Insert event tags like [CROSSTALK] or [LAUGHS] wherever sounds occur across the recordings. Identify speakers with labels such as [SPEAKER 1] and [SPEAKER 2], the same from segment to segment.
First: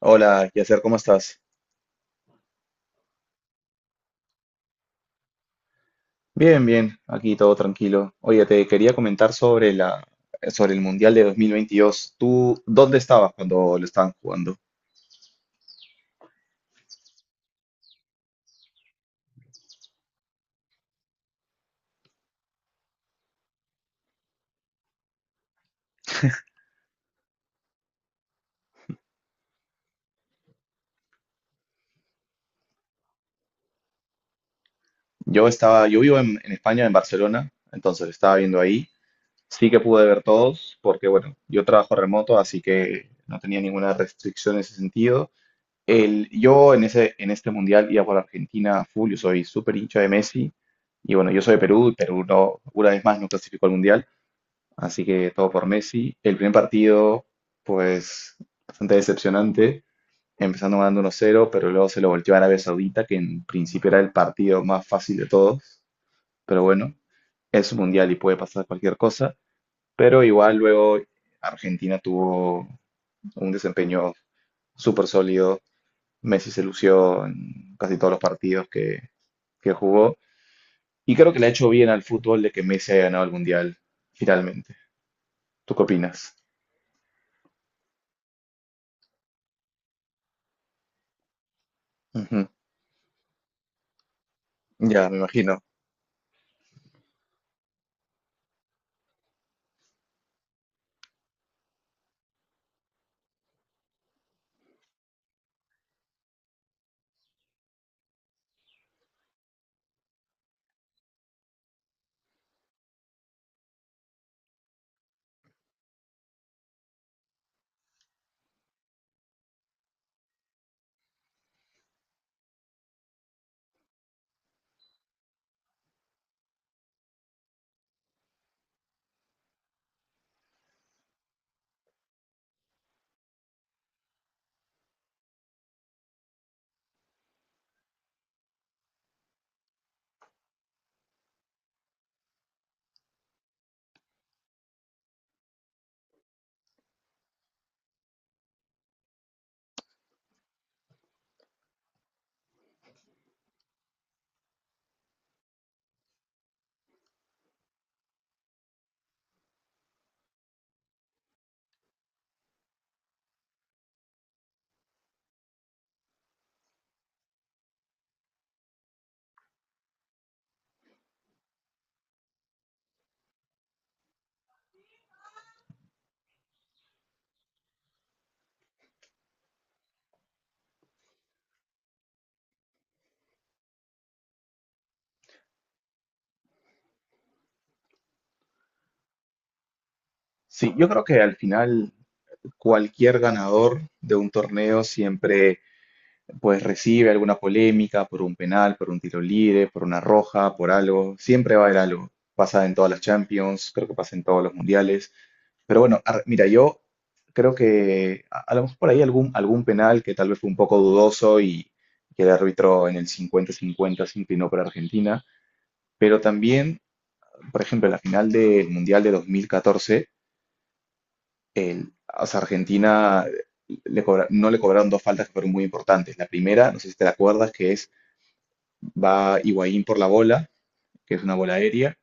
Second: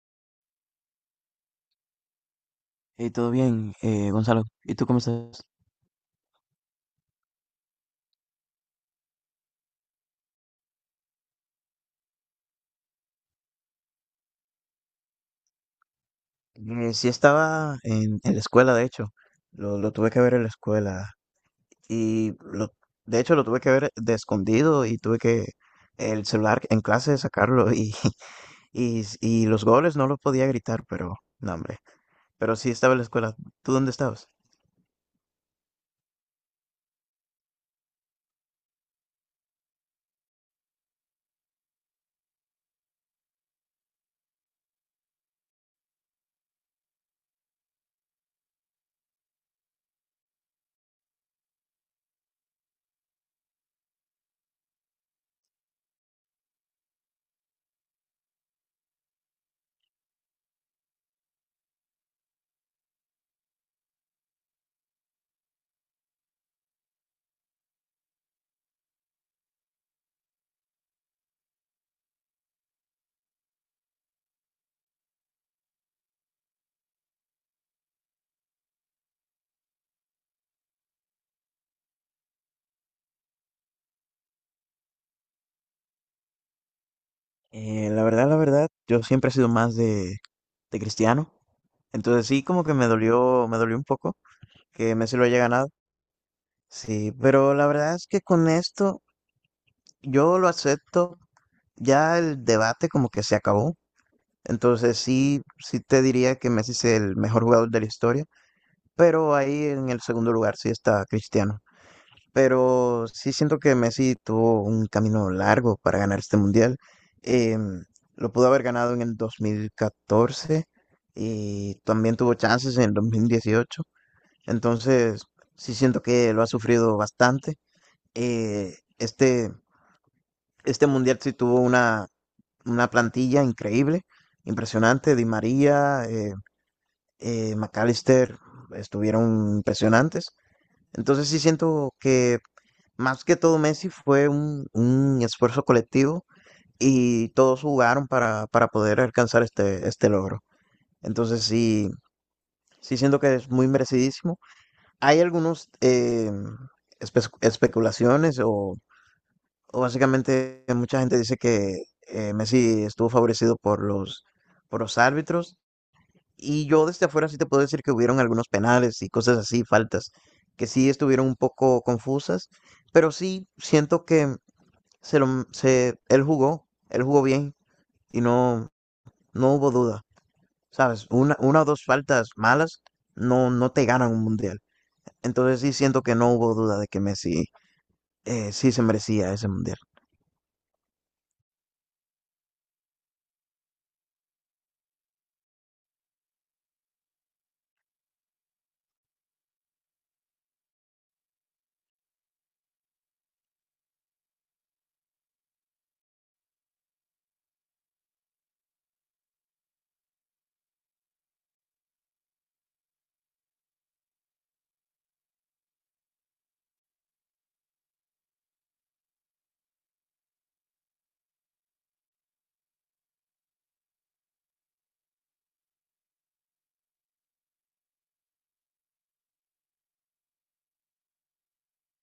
[SPEAKER 1] Hola, Yasser, ¿cómo estás?
[SPEAKER 2] Hey, todo bien, Gonzalo. ¿Y tú cómo estás?
[SPEAKER 1] Bien, bien, aquí todo tranquilo. Oye, te quería comentar sobre el Mundial de 2022. ¿Tú dónde estabas cuando lo estaban jugando?
[SPEAKER 2] Sí estaba en la escuela, de hecho, lo tuve que ver en la escuela y lo, de hecho lo tuve que ver de escondido y tuve que el celular en clase sacarlo y, [LAUGHS] y los goles no los podía gritar, pero no, hombre, pero sí estaba en la escuela. ¿Tú dónde estabas?
[SPEAKER 1] Yo vivo en, España, en Barcelona, entonces lo estaba viendo ahí. Sí que pude ver todos, porque bueno, yo trabajo remoto, así que no tenía ninguna restricción en ese sentido. Yo en este Mundial iba por Argentina a full, yo soy súper hincha de Messi, y bueno, yo soy de Perú, y Perú no, una vez más no clasificó al Mundial. Así que todo por Messi. El primer partido, pues bastante decepcionante, empezando ganando 1 cero, pero luego se lo volteó a Arabia Saudita, que en principio era el partido más fácil de todos. Pero bueno, es un mundial y puede pasar cualquier cosa. Pero igual luego Argentina tuvo un desempeño súper sólido. Messi se lució en casi todos los partidos que jugó. Y creo que le ha hecho bien al fútbol de que Messi haya ganado el mundial finalmente. ¿Tú qué opinas?
[SPEAKER 2] La verdad, yo siempre he sido más de Cristiano, entonces sí
[SPEAKER 1] Ujú.
[SPEAKER 2] como que me dolió un poco que
[SPEAKER 1] Ya, me
[SPEAKER 2] Messi lo haya
[SPEAKER 1] imagino.
[SPEAKER 2] ganado. Sí, pero la verdad es que con esto yo lo acepto, ya el debate como que se acabó, entonces sí, sí te diría que Messi es el mejor jugador de la historia, pero ahí en el segundo lugar sí está Cristiano, pero sí siento que Messi tuvo un camino largo para ganar este mundial. Em, lo pudo haber ganado en el 2014 y también tuvo chances en el 2018, entonces sí siento que lo ha sufrido bastante. eh, este, este mundial sí tuvo una plantilla increíble, impresionante. Di María, McAllister estuvieron impresionantes. Entonces sí siento que más que todo Messi fue un esfuerzo colectivo y todos jugaron para poder alcanzar este logro. Entonces sí, sí siento que es muy merecidísimo. Hay algunos especulaciones o básicamente, mucha gente dice que Messi estuvo favorecido por por los árbitros. Y yo desde afuera sí te puedo decir que hubieron algunos penales y cosas así, faltas, que sí estuvieron un poco confusas. Pero sí siento que él jugó bien y no, no hubo duda. ¿Sabes? Una o dos faltas malas no, no te ganan un mundial. Entonces sí siento que no hubo duda de que Messi sí se merecía ese mundial.
[SPEAKER 1] Sí, yo creo que al final cualquier ganador de un torneo siempre pues recibe alguna polémica por un penal, por un tiro libre, por una roja, por algo. Siempre va a haber algo. Pasa en todas las Champions, creo que pasa en todos los mundiales. Pero bueno, mira, yo creo que a lo mejor por ahí algún penal que tal vez fue un poco dudoso y que el árbitro en el 50-50 se inclinó para Argentina. Pero también, por ejemplo, en la final del Mundial de 2014, o sea, Argentina no le cobraron dos faltas que fueron muy importantes. La primera, no sé si te la acuerdas, que es va Higuaín por la bola, que es una bola aérea,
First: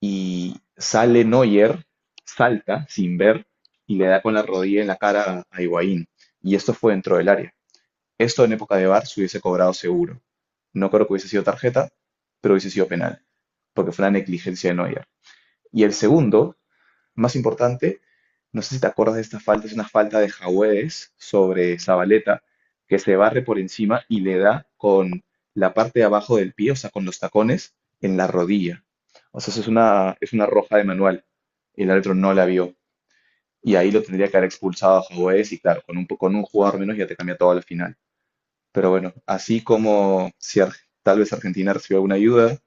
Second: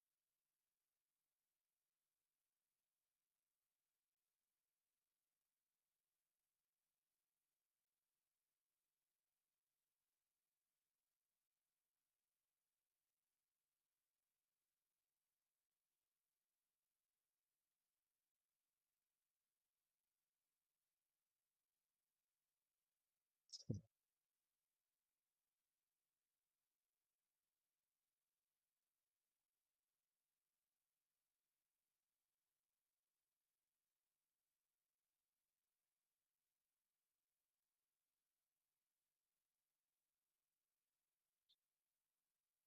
[SPEAKER 1] y sale Neuer, salta sin ver y le da con la rodilla en la cara a Higuaín. Y esto fue dentro del área. Esto en época de VAR se hubiese cobrado seguro. No creo que hubiese sido tarjeta, pero hubiese sido penal, porque fue una negligencia de Neuer. Y el segundo más importante, no sé si te acuerdas de esta falta, es una falta de Jaüez sobre Zabaleta, que se barre por encima y le da con la parte de abajo del pie, o sea, con los tacones, en la rodilla. O sea, eso es una roja de manual. El árbitro no la vio. Y ahí lo tendría que haber expulsado a Jaüez y claro, con un jugador menos ya te cambia todo al final. Pero bueno, así como si Ar- tal vez Argentina recibió alguna ayuda,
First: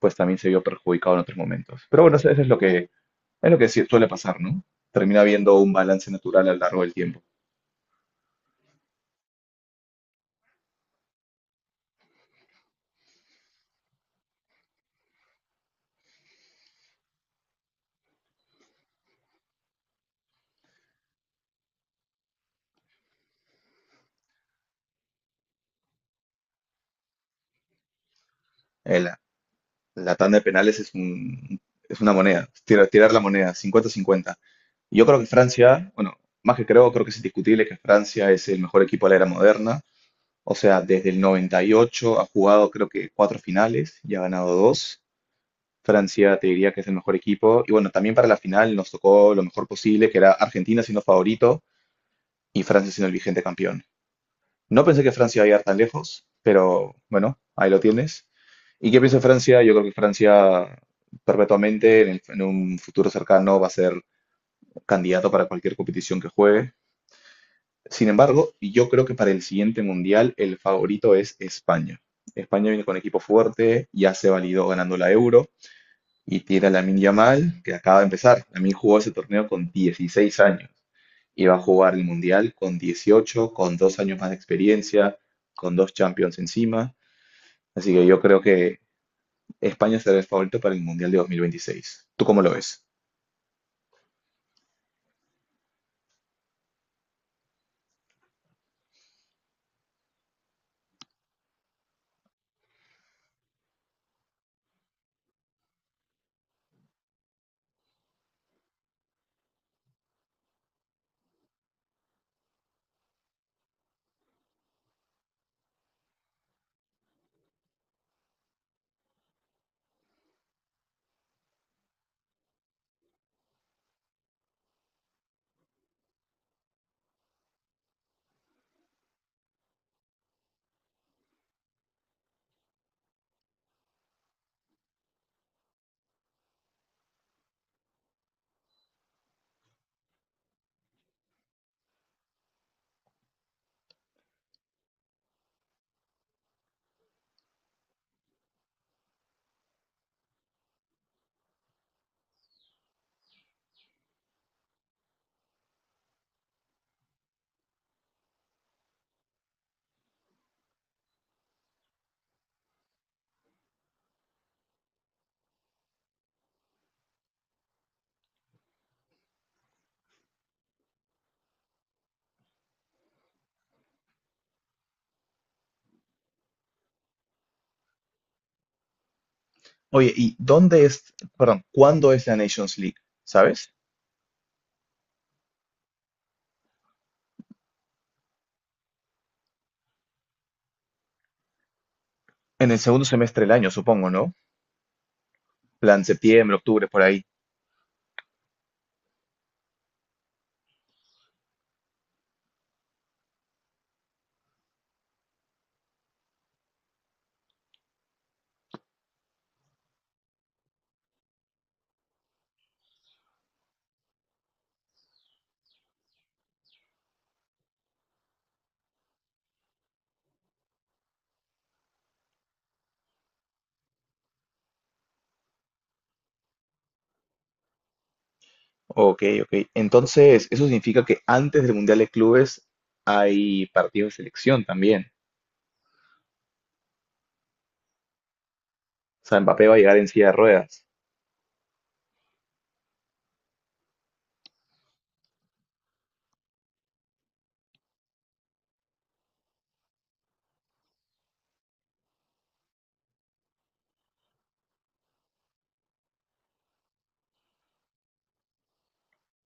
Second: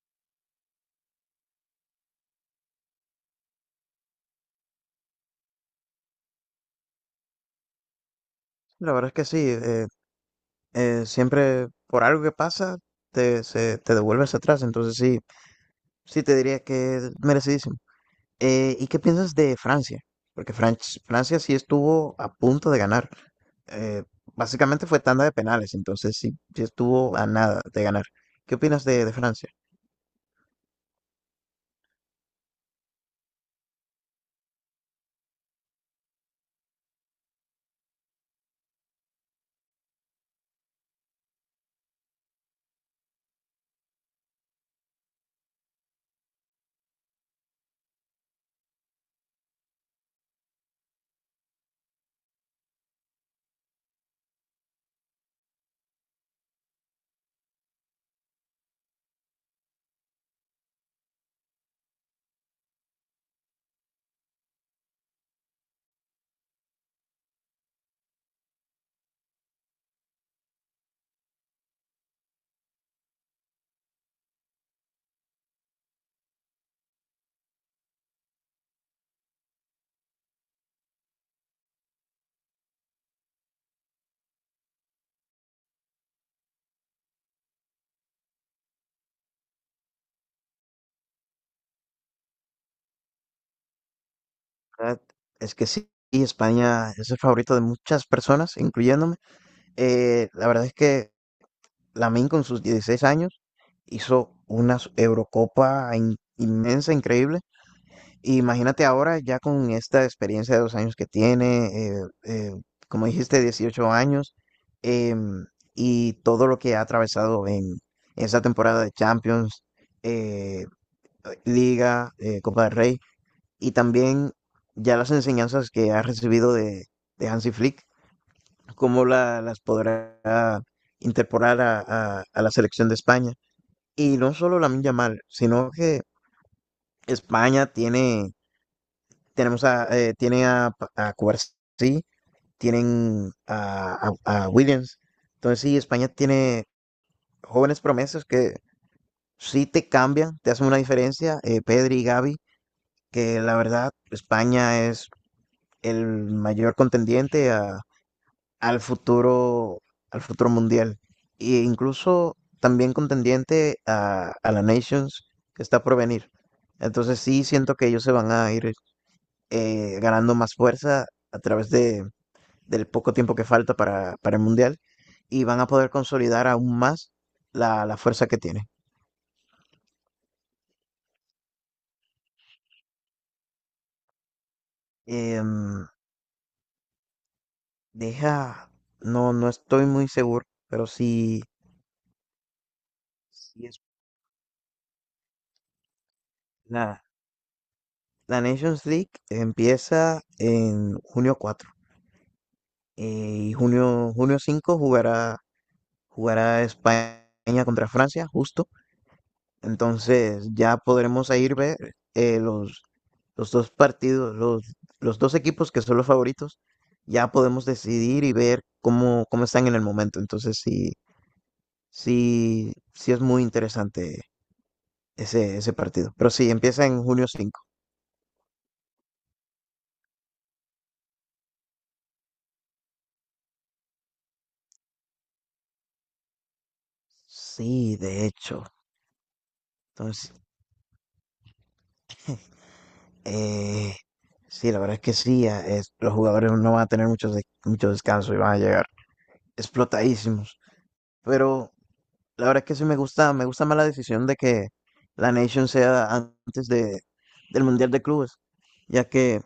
[SPEAKER 1] pues también se vio perjudicado en otros momentos. Pero bueno, eso es lo que sí suele pasar, ¿no? Termina habiendo un balance natural a lo largo del tiempo.
[SPEAKER 2] La verdad es que sí, siempre por algo que pasa te devuelves atrás, entonces sí, sí te diría que es merecidísimo. ¿Y qué piensas de Francia? Porque Francia sí estuvo a punto de ganar. Eh, Básicamente fue tanda de penales, entonces sí, sí estuvo a nada de ganar. ¿Qué opinas de
[SPEAKER 1] La,
[SPEAKER 2] Francia?
[SPEAKER 1] la tanda de penales es es una moneda, tirar la moneda, 50-50. Yo creo que Francia, bueno, más que creo, creo que es indiscutible que Francia es el mejor equipo de la era moderna. O sea, desde el 98 ha jugado creo que cuatro finales y ha ganado dos. Francia te diría que es el mejor equipo. Y bueno, también para la final nos tocó lo mejor posible, que era Argentina siendo favorito y Francia siendo el vigente campeón. No pensé que Francia iba a llegar tan lejos, pero bueno, ahí lo tienes. ¿Y qué pienso de Francia? Yo creo que Francia perpetuamente en un futuro cercano va a ser candidato para cualquier competición que juegue. Sin embargo, yo creo que para el siguiente mundial el favorito es España. España viene con equipo fuerte, ya se validó ganando la Euro y tiene a Lamine Yamal, que acaba de empezar. Lamine jugó ese torneo con 16 años. Iba a jugar el Mundial con 18, con dos años más de experiencia, con dos Champions encima. Así que yo creo que España será el favorito para el Mundial de 2026. ¿Tú cómo lo ves?
[SPEAKER 2] Ah, es que sí, España es el favorito de muchas personas, incluyéndome. La verdad es que Lamine con sus 16 años hizo Eurocopa inmensa, increíble. Y imagínate ahora ya con esta experiencia de 2 años que tiene, como dijiste, 18 años, em, y todo lo que ha atravesado en esa temporada de Champions, eh, Liga, Copa del Rey, y también ya las enseñanzas que ha recibido de Hansi Flick, cómo las podrá incorporar a la selección de España. Y no solo la Lamine mal, sino que España tiene, tenemos a Cubarsí, tienen a Williams. Entonces sí, España tiene jóvenes promesas que sí te cambian, te hacen una diferencia, Pedri y Gavi, que la verdad España es el mayor contendiente al futuro, al futuro mundial. E incluso también contendiente a la Nations que está por venir. Entonces sí siento que ellos se van a ir ganando más fuerza a través del poco tiempo que falta para el mundial y van a poder consolidar aún más la fuerza que tiene.
[SPEAKER 1] Oye, ¿y dónde es, perdón, cuándo es la Nations League? ¿Sabes?
[SPEAKER 2] Em, Deja, no, no estoy muy seguro, pero sí,
[SPEAKER 1] En el segundo semestre del
[SPEAKER 2] sí
[SPEAKER 1] año,
[SPEAKER 2] es
[SPEAKER 1] supongo, ¿no? Plan septiembre, octubre, por
[SPEAKER 2] una,
[SPEAKER 1] ahí.
[SPEAKER 2] la Nations League empieza en 4 de junio junio 5 jugará, jugará España contra Francia, justo. Entonces ya podremos ahí ver eh, los, los dos partidos, los dos equipos que son los favoritos. Ya podemos decidir y ver cómo, cómo están en el momento. Entonces sí, sí, sí es muy interesante ese partido. Pero sí, empieza en 5 de junio.
[SPEAKER 1] Ok, ok. Entonces, eso significa que antes del Mundial de Clubes hay partidos de selección también.
[SPEAKER 2] Sí, de hecho.
[SPEAKER 1] O sea, Mbappé va a llegar en silla de
[SPEAKER 2] Entonces,
[SPEAKER 1] ruedas.
[SPEAKER 2] Eh, sí, la verdad es que sí, los jugadores no van a tener mucho descanso y van a llegar explotadísimos. Pero la verdad es que sí me gusta más la decisión de que la Nation sea antes del Mundial de Clubes, ya que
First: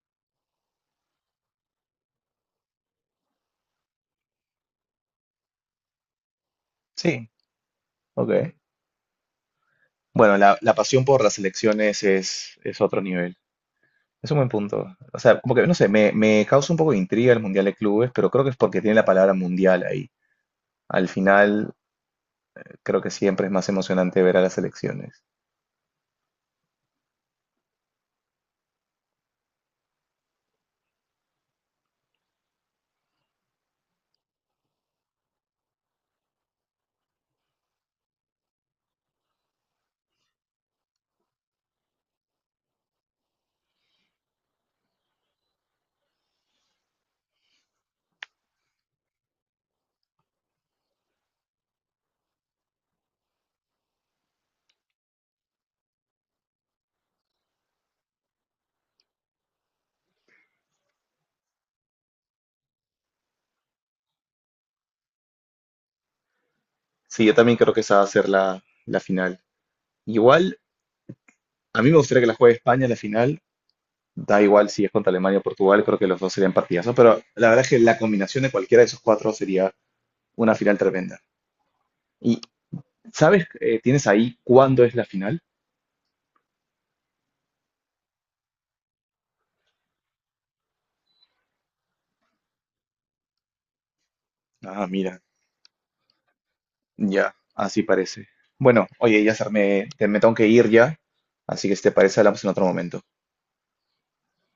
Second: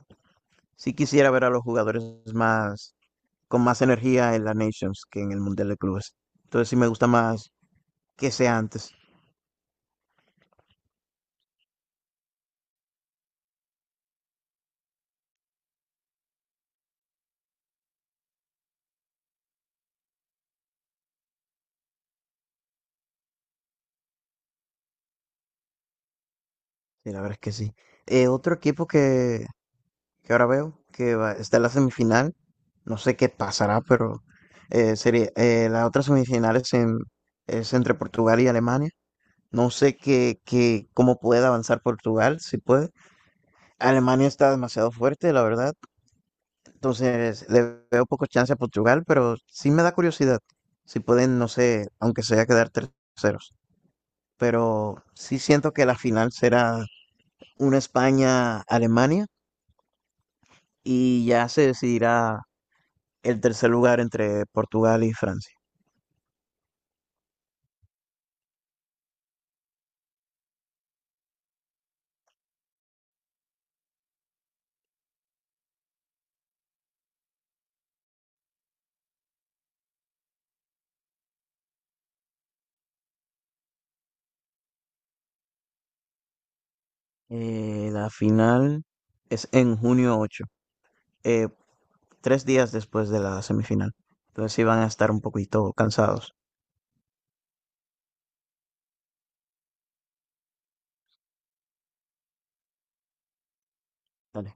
[SPEAKER 2] sí quisiera ver a los jugadores más, con más energía en la Nations que en el Mundial de Clubes. Entonces sí me gusta
[SPEAKER 1] Sí,
[SPEAKER 2] más que
[SPEAKER 1] ok.
[SPEAKER 2] sea antes.
[SPEAKER 1] Bueno, la pasión por las elecciones es otro nivel. Es un buen punto. O sea, como que, no sé, me causa un poco de intriga el Mundial de Clubes, pero creo que es porque tiene la palabra mundial ahí. Al final, creo que siempre es más emocionante ver a las elecciones.
[SPEAKER 2] Sí, la verdad es que sí. Otro equipo que ahora veo que está en la semifinal. No sé qué pasará, pero la otra semifinal es entre Portugal y Alemania. No sé qué, qué, cómo puede avanzar Portugal, si puede. Alemania está demasiado fuerte, la verdad. Entonces le veo poco chance a Portugal, pero sí me da curiosidad. Si pueden, no sé, aunque sea quedar terceros. Pero sí siento que la final será una España-Alemania y ya se decidirá el tercer lugar entre Portugal y Francia.
[SPEAKER 1] Sí, yo también creo que esa va a ser la, la final. Igual, a mí me gustaría que la juegue España en la final. Da igual si es contra Alemania o Portugal, creo que los dos serían partidazos, pero la verdad es que la combinación de cualquiera de esos cuatro sería una final tremenda. ¿Y sabes, tienes ahí cuándo es la final?
[SPEAKER 2] La final es en 8 de junio, eh, tres días después de la semifinal. Entonces sí van
[SPEAKER 1] Ah,
[SPEAKER 2] a estar
[SPEAKER 1] mira,
[SPEAKER 2] un poquito cansados.
[SPEAKER 1] ya, así parece. Bueno, oye, ya me tengo que ir ya, así que si te parece hablamos en otro momento.
[SPEAKER 2] Dale.